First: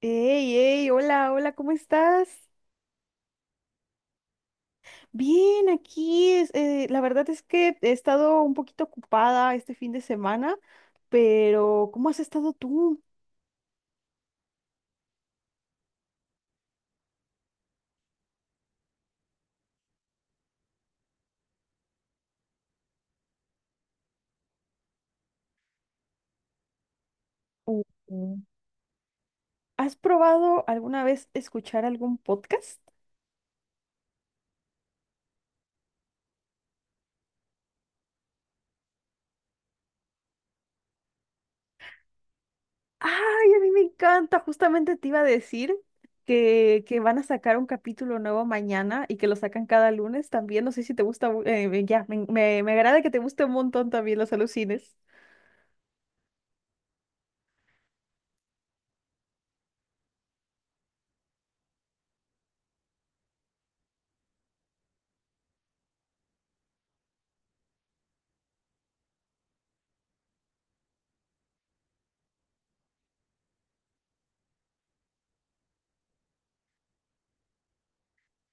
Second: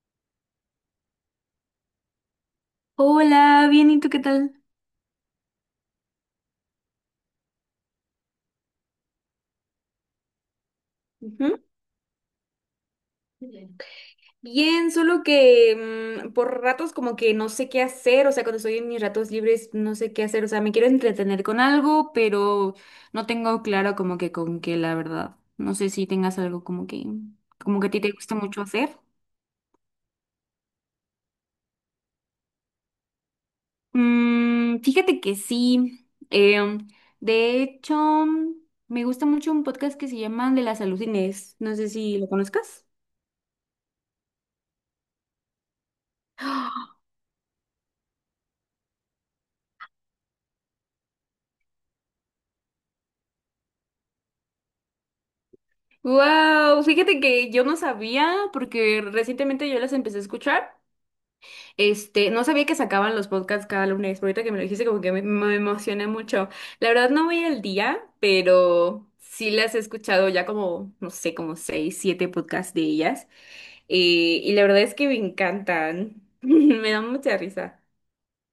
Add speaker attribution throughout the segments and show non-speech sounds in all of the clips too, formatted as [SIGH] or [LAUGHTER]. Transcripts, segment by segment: Speaker 1: Hey, hey, hola, hola, ¿cómo estás?
Speaker 2: Hola, bien, ¿y tú qué tal?
Speaker 1: Bien, aquí, la verdad es que he estado un poquito ocupada este fin de semana,
Speaker 2: Ujú.
Speaker 1: pero ¿cómo has estado tú?
Speaker 2: Bien, bien, solo que por ratos como que no sé qué hacer, o sea, cuando estoy en mis ratos libres no sé qué hacer, o sea, me quiero entretener con algo, pero no tengo claro como que con qué, la verdad. No sé si tengas algo como que a ti te gusta
Speaker 1: Ujú.
Speaker 2: mucho hacer.
Speaker 1: ¿Has probado alguna vez escuchar algún podcast?
Speaker 2: Fíjate que sí. De hecho, me gusta mucho un podcast que se llama De la Salud Inés. No sé si lo conozcas.
Speaker 1: Ay, a mí me encanta, justamente te iba a decir que,
Speaker 2: [GASPS]
Speaker 1: que van a sacar un capítulo nuevo mañana y que lo sacan cada lunes también, no sé si te gusta, ya, me agrada que te guste un montón también los alucines.
Speaker 2: Wow, fíjate que yo no sabía, porque recientemente yo las empecé a escuchar. Este, no sabía que sacaban los podcasts cada lunes, pero ahorita que me lo dijiste, como que me emocioné mucho. La verdad no voy al día, pero sí las he escuchado ya como, no sé, como seis, siete podcasts de ellas. Y la verdad es que me encantan. [LAUGHS] Me dan mucha risa.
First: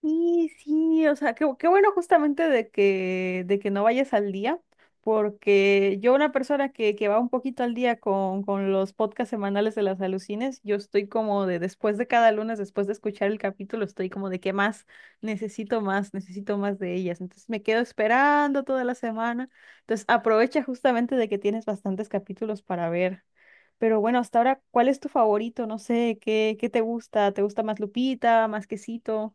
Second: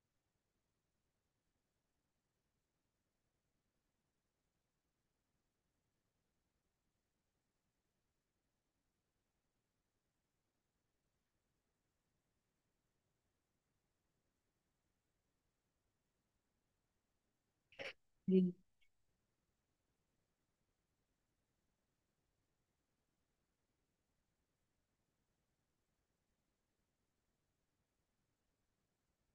Speaker 1: Sí, sí, o sea, qué bueno justamente de que no vayas al día, porque yo una persona que va un poquito al día con los podcasts semanales de las alucines, yo estoy como de después de cada lunes, después de escuchar el capítulo, estoy como de qué más, necesito más, necesito más de ellas. Entonces me quedo
Speaker 2: Sí.
Speaker 1: esperando toda la semana. Entonces aprovecha justamente de que tienes bastantes capítulos para ver. Pero bueno, hasta ahora, ¿cuál es tu favorito? No sé, ¿qué te gusta? ¿Te gusta más Lupita, más Quesito?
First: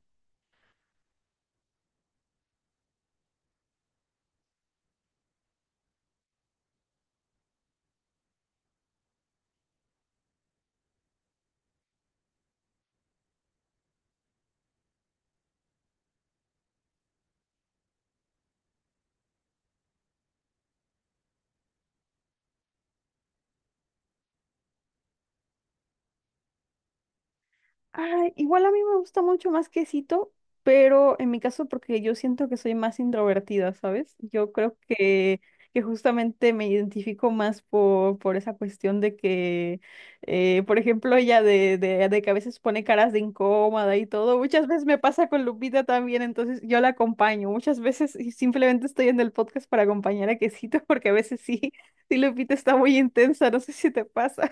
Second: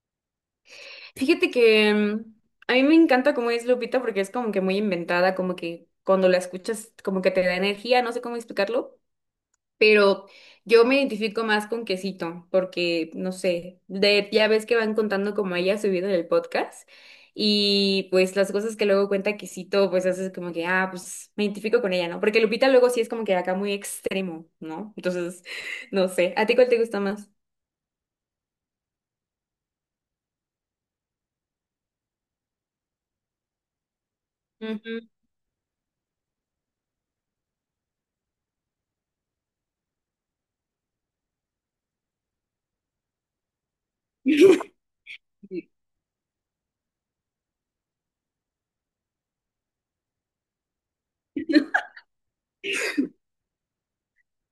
Speaker 2: Fíjate que a mí me encanta cómo es Lupita porque es como que muy inventada, como que cuando la escuchas como que te da energía, no sé cómo explicarlo. Pero yo me identifico más con Quesito, porque no sé, de, ya ves que van contando como ella subido en el podcast, y pues las cosas que luego cuenta Quesito, pues haces como que, ah, pues me identifico con ella, ¿no? Porque Lupita luego sí es como que acá muy extremo, ¿no? Entonces, [LAUGHS] no sé, ¿a ti cuál te gusta más?
Speaker 1: Ay, igual a mí me gusta mucho más Quesito, pero en mi caso porque yo siento que soy más introvertida, ¿sabes? Yo creo que justamente me identifico más por esa cuestión de que, por ejemplo, ella de que a veces pone caras de incómoda y todo. Muchas veces me pasa con
Speaker 2: Ujú.
Speaker 1: Lupita también, entonces yo la acompaño. Muchas veces y simplemente estoy en el podcast para acompañar a Quesito [LAUGHS] porque a veces sí, sí, Lupita está muy intensa, no sé si te pasa.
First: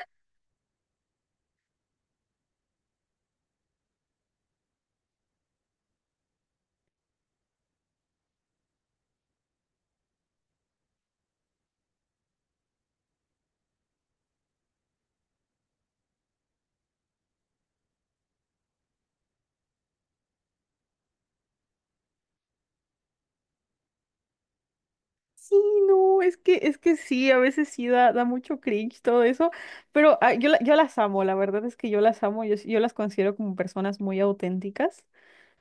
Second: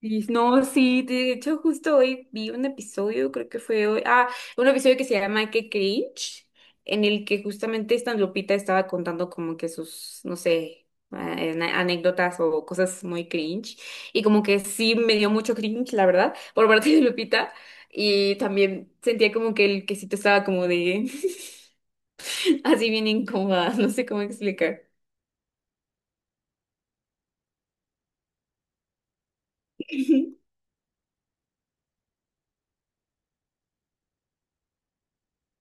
Speaker 2: Y no, sí, de hecho justo hoy vi un episodio, creo que fue hoy, ah, un episodio que se llama Que Cringe, en el que justamente esta Lupita estaba contando como que sus, no sé, anécdotas o cosas muy cringe, y como que sí me dio mucho cringe, la verdad, por parte de Lupita, y también sentía como que el quesito estaba como de, [LAUGHS] así bien incómoda, no sé cómo explicar.
Speaker 1: Sí, no, es que sí, a veces sí da mucho cringe todo eso, pero ah, yo las amo, la verdad es que yo las amo, yo las considero como personas muy auténticas.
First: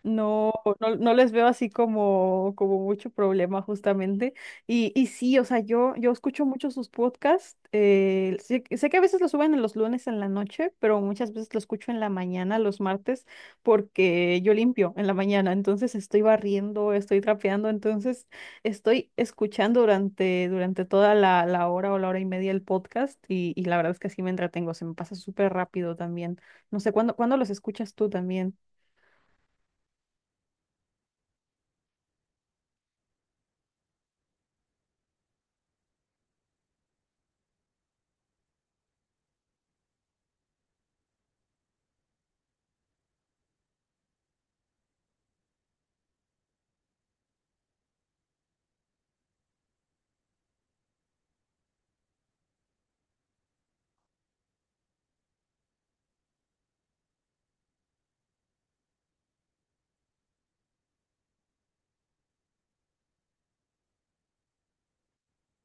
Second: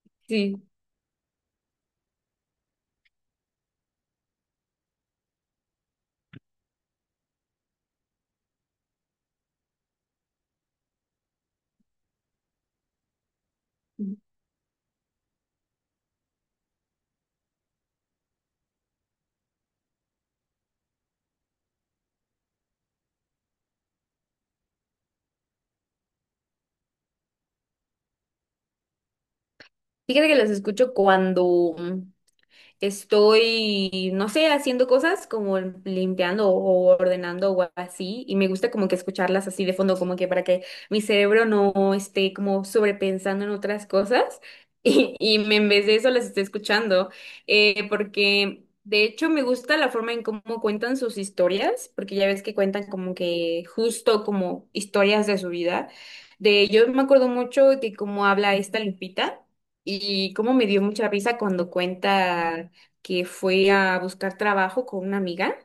Speaker 1: No,
Speaker 2: Sí,
Speaker 1: no, no les veo así como mucho problema justamente. Y sí, o sea, yo escucho mucho sus podcasts. Sé que a veces los suben en los lunes en la noche, pero muchas veces lo escucho en la mañana, los martes, porque yo limpio en la mañana. Entonces estoy barriendo, estoy trapeando, entonces estoy escuchando durante toda la hora o la hora y media el podcast y la verdad es que así me entretengo, se me pasa súper rápido también. No sé, ¿cuándo los escuchas tú también?
Speaker 2: fíjate que los escucho cuando... estoy, no sé, haciendo cosas como limpiando o ordenando o así, y me gusta como que escucharlas así de fondo, como que para que mi cerebro no esté como sobrepensando en otras cosas, [LAUGHS] y en vez de eso las esté escuchando, porque... De hecho, me gusta la forma en cómo cuentan sus historias, porque ya ves que cuentan como que justo como historias de su vida. De yo me acuerdo mucho de cómo habla esta Lupita, y cómo me dio mucha risa cuando cuenta que fue a buscar trabajo con una amiga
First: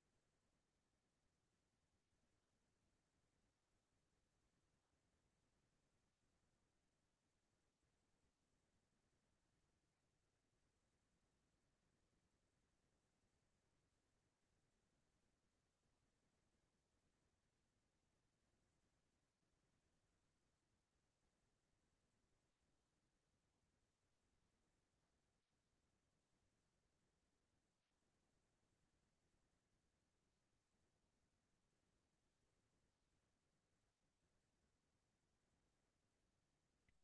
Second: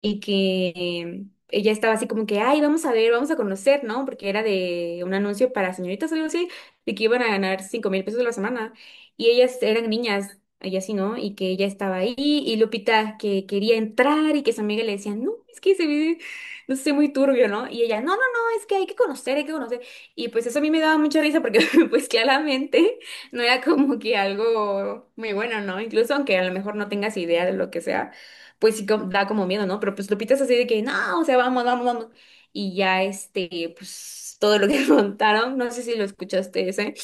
Speaker 2: y que ella estaba así como que, ay, vamos a ver, vamos a conocer, ¿no? Porque era de un anuncio para señoritas, algo así, de que iban a ganar 5,000 pesos a la semana. Y ellas eran niñas, ella sí, ¿no? Y que ella estaba ahí y Lupita que quería entrar y que su amiga le decía, no, es que se ve, no sé, muy turbio, ¿no? Y ella, no, no, no, es que hay que conocer, hay que conocer. Y pues eso a mí me daba mucha risa porque [LAUGHS] pues claramente no era como que algo muy bueno, ¿no? Incluso aunque a lo mejor no tengas idea de lo que sea pues sí da como miedo, ¿no? Pero pues Lupita es así de que, no, o sea, vamos, vamos, vamos. Y ya este, pues todo lo que [LAUGHS] contaron, no sé si lo escuchaste ese,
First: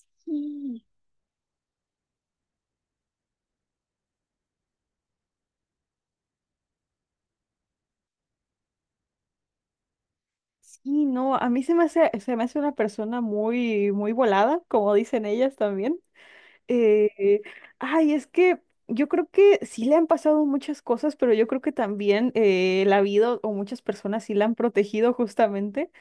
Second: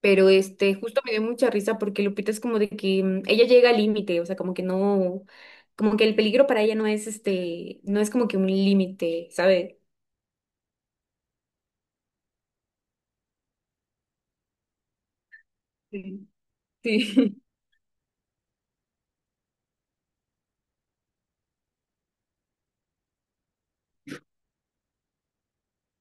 Speaker 2: pero este, justo me dio mucha risa porque Lupita es como de que ella llega al límite, o sea, como que no, como que el peligro para ella no es este, no es como que un límite, ¿sabes?
Speaker 1: Sí, no, a mí se me hace una persona muy, muy volada, como dicen ellas también.
Speaker 2: Sí.
Speaker 1: Eh,
Speaker 2: Sí.
Speaker 1: Ay, es que yo creo que sí le han pasado muchas cosas, pero yo creo que también la vida o muchas personas sí la han protegido justamente.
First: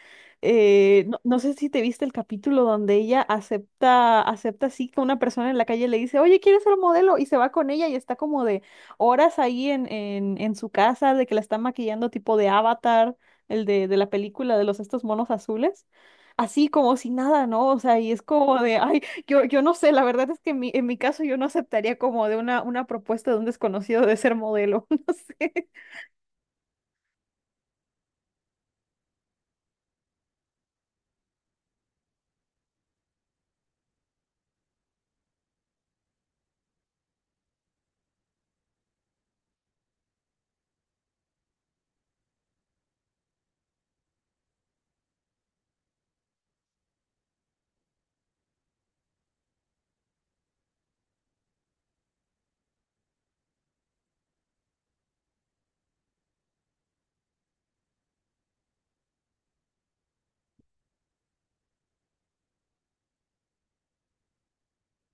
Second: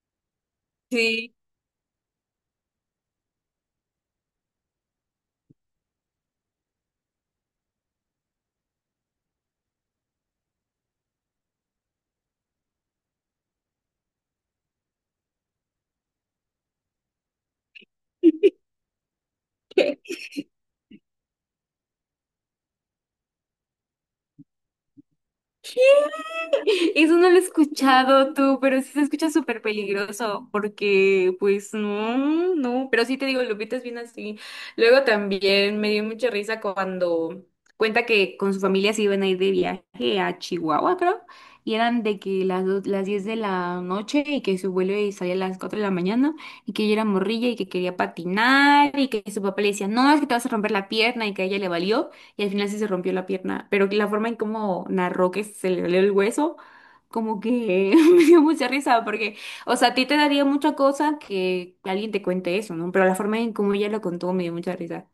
Speaker 1: No, no sé
Speaker 2: [LAUGHS]
Speaker 1: si te viste el capítulo donde ella acepta así que una persona en la calle le dice, oye, ¿quieres ser modelo? Y se va con ella y está como de horas ahí en su casa, de que la están maquillando tipo de Avatar, el de la película de los estos monos azules. Así como si nada, ¿no? O sea, y es como de, ay, yo no sé, la verdad es que en mi caso yo no aceptaría como de una propuesta de un desconocido de ser modelo, [LAUGHS] no sé.
Speaker 2: Sí. [LAUGHS] Eso no lo he escuchado tú, pero sí se escucha súper peligroso, porque pues no, no, pero sí te digo, Lupita es bien así. Luego también me dio mucha risa cuando cuenta que con su familia se iban a ir de viaje a Chihuahua, creo, y eran de que las, do- las 10 de la noche y que su vuelo y salía a las 4 de la mañana y que ella era morrilla y que quería patinar y que su papá le decía, no, es que te vas a romper la pierna y que a ella le valió y al final sí se rompió la pierna, pero la forma en cómo narró que se le valió el hueso como que [LAUGHS] me dio mucha risa porque, o sea, a ti te daría mucha cosa que alguien te cuente eso, ¿no? Pero la forma en cómo ella lo contó me dio mucha risa.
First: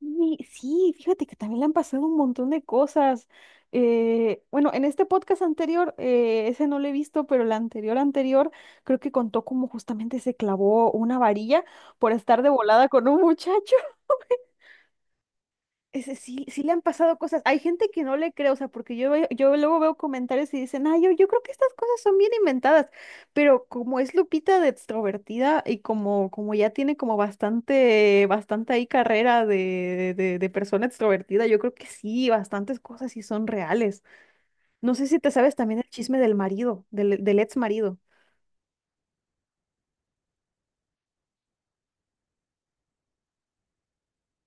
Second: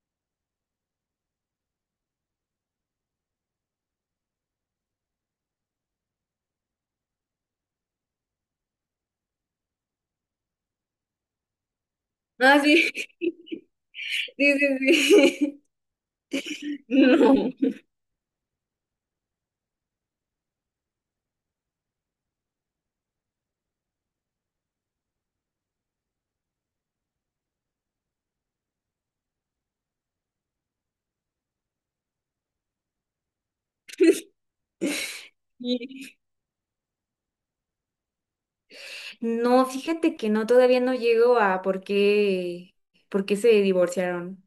Speaker 1: Y sí, fíjate que también le han pasado un montón de cosas. Bueno, en este podcast anterior, ese no lo he visto, pero el anterior anterior creo que contó como justamente se clavó una varilla por estar de
Speaker 2: Ah,
Speaker 1: volada
Speaker 2: sí,
Speaker 1: con
Speaker 2: [LAUGHS]
Speaker 1: un muchacho.
Speaker 2: sí, sí,
Speaker 1: Ese sí, sí le han
Speaker 2: sí. [LAUGHS]
Speaker 1: pasado cosas. Hay
Speaker 2: No.
Speaker 1: gente que no le cree, o sea, porque yo luego veo comentarios y dicen, ah, yo creo que estas cosas son bien inventadas, pero como es Lupita de extrovertida y como ya tiene como bastante, bastante ahí carrera de persona extrovertida, yo creo que sí, bastantes cosas sí son reales. No sé si te sabes también el
Speaker 2: Y-
Speaker 1: chisme del marido, del ex marido.
Speaker 2: No, fíjate que no, todavía no llego a por qué se divorciaron.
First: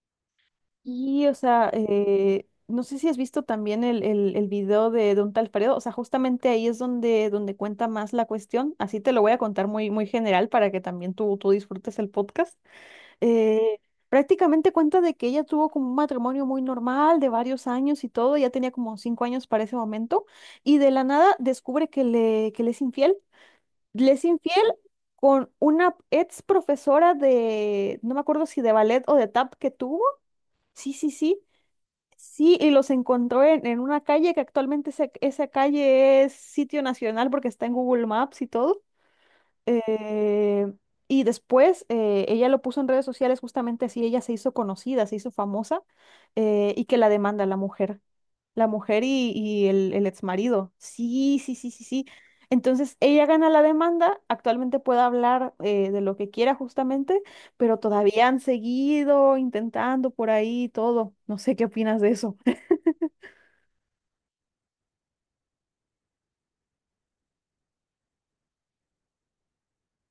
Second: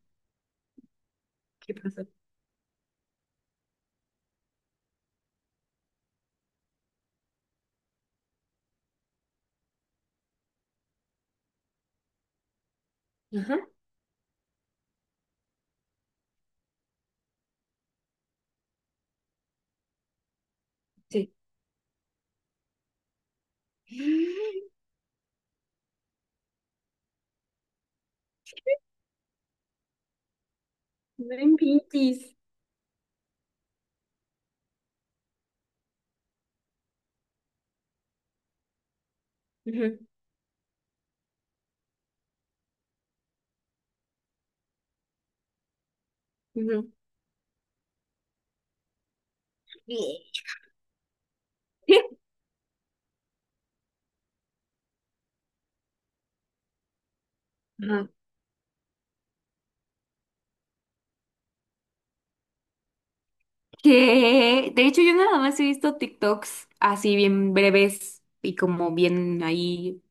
Speaker 1: Y, o sea,
Speaker 2: ¿Qué pasó?
Speaker 1: no sé si has visto también el video de un tal Fredo, o sea, justamente ahí es donde cuenta más la cuestión, así te lo voy a contar muy, muy general para que también tú disfrutes el podcast.
Speaker 2: Ajá.
Speaker 1: Eh, Prácticamente cuenta de que ella tuvo como un matrimonio muy normal de varios años y todo, ya tenía como 5 años para ese momento, y de la
Speaker 2: Sí.
Speaker 1: nada descubre que le es infiel, le es infiel
Speaker 2: [GASPS]
Speaker 1: con una ex profesora de, no me acuerdo si de ballet o de tap que tuvo. Sí, sí, sí.
Speaker 2: No inventes.
Speaker 1: Sí, y los encontró en una calle que actualmente esa calle es sitio nacional porque está en Google Maps y todo.
Speaker 2: Ujú,
Speaker 1: Eh, y después ella lo puso en redes sociales justamente así, ella se hizo conocida, se hizo famosa, y
Speaker 2: ujú.
Speaker 1: que la demanda la mujer y el ex
Speaker 2: Bien.
Speaker 1: marido. Sí, sí, sí, sí, sí. Entonces ella gana la demanda, actualmente puede hablar de lo que quiera justamente, pero
Speaker 2: [LAUGHS]
Speaker 1: todavía han seguido intentando por ahí y todo. No sé qué opinas de eso.
Speaker 2: Que de hecho yo nada más he visto TikToks así bien breves y como bien ahí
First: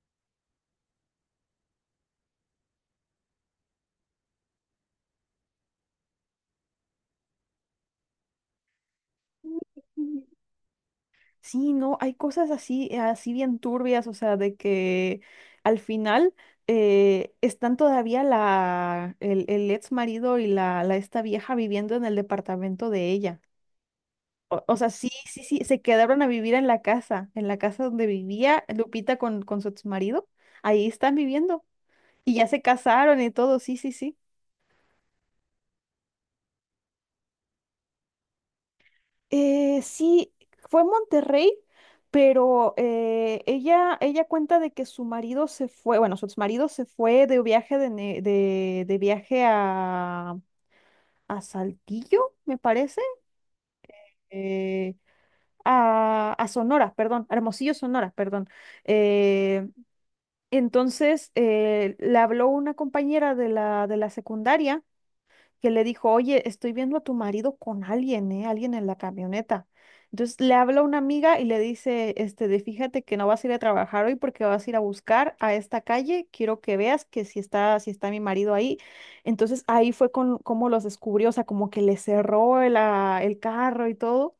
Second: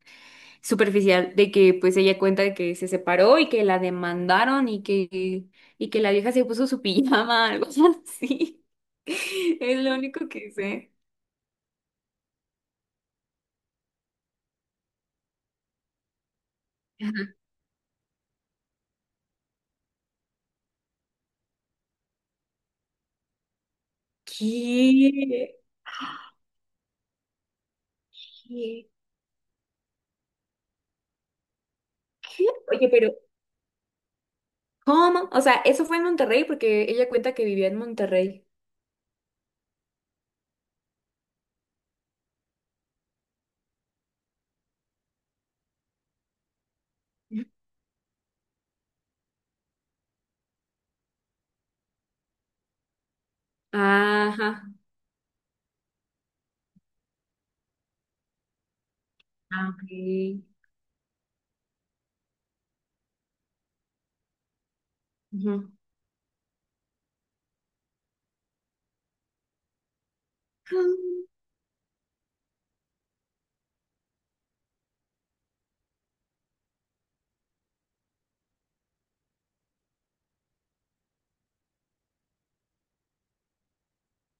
Speaker 2: superficial de que pues ella cuenta de que se separó y que la demandaron y que la vieja se puso su [LAUGHS] pijama, algo así. [LAUGHS] Es lo único que sé.
Speaker 1: Sí, no, hay cosas así, así bien turbias, o sea, de que al final
Speaker 2: Ajá.
Speaker 1: están todavía el ex marido y la esta vieja viviendo en el departamento de ella. O sea, sí, sí,
Speaker 2: ¿Qué?
Speaker 1: sí, se quedaron a vivir en la casa donde vivía
Speaker 2: ¿Qué?
Speaker 1: Lupita con su ex marido. Ahí están viviendo. Y ya
Speaker 2: ¿Qué?
Speaker 1: se
Speaker 2: Oye, pero
Speaker 1: casaron y todo, sí, sí, sí.
Speaker 2: ¿cómo? O sea, eso fue en Monterrey porque ella cuenta que vivía en Monterrey.
Speaker 1: Sí, fue en Monterrey, pero ella cuenta de que su marido se fue, bueno, su exmarido se fue de viaje de viaje a Saltillo, me parece,
Speaker 2: Ajá.
Speaker 1: eh, a Sonora, perdón, a Hermosillo, Sonora, perdón. Eh,
Speaker 2: Ah, ok.
Speaker 1: entonces, le habló una compañera de la secundaria que
Speaker 2: Ujú.
Speaker 1: le dijo, oye, estoy viendo a tu marido con alguien, ¿eh? Alguien en la camioneta. Entonces le habla una amiga
Speaker 2: [GASPS]
Speaker 1: y le dice, este, de fíjate que no vas a ir a trabajar hoy porque vas a ir a buscar a esta calle, quiero que veas que si está mi marido ahí. Entonces ahí fue como los descubrió, o sea, como que le cerró el carro y todo,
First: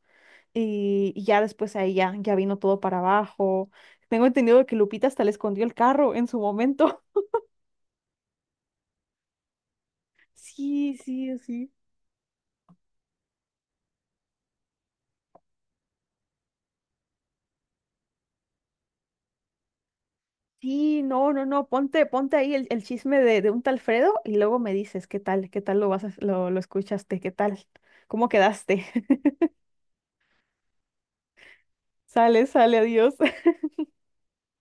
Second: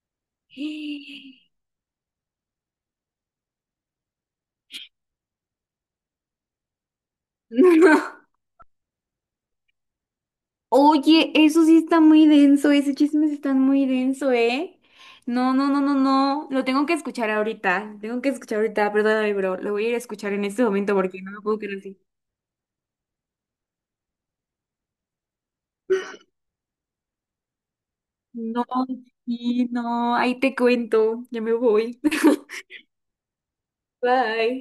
Speaker 1: y ya
Speaker 2: Ah.
Speaker 1: después ahí ya vino todo para abajo. Tengo entendido que Lupita hasta le escondió el carro en su momento. [LAUGHS]
Speaker 2: [LAUGHS] No,
Speaker 1: Sí,
Speaker 2: oye,
Speaker 1: sí,
Speaker 2: eso
Speaker 1: sí.
Speaker 2: sí está muy denso, ese chisme sí está muy denso, ¿eh? No, no, no, no, no, lo tengo que escuchar ahorita, lo tengo que escuchar ahorita, perdóname, bro, lo voy a ir a escuchar en este momento
Speaker 1: Sí,
Speaker 2: porque no
Speaker 1: no,
Speaker 2: me
Speaker 1: no,
Speaker 2: puedo
Speaker 1: no,
Speaker 2: quedar así.
Speaker 1: ponte ahí el chisme de un tal Fredo y luego me dices qué tal lo vas a- lo escuchaste, qué tal, cómo
Speaker 2: No,
Speaker 1: quedaste. [LAUGHS]
Speaker 2: sí, no, ahí te cuento, ya me voy.
Speaker 1: Sale,
Speaker 2: [LAUGHS]
Speaker 1: sale, adiós.
Speaker 2: Bye.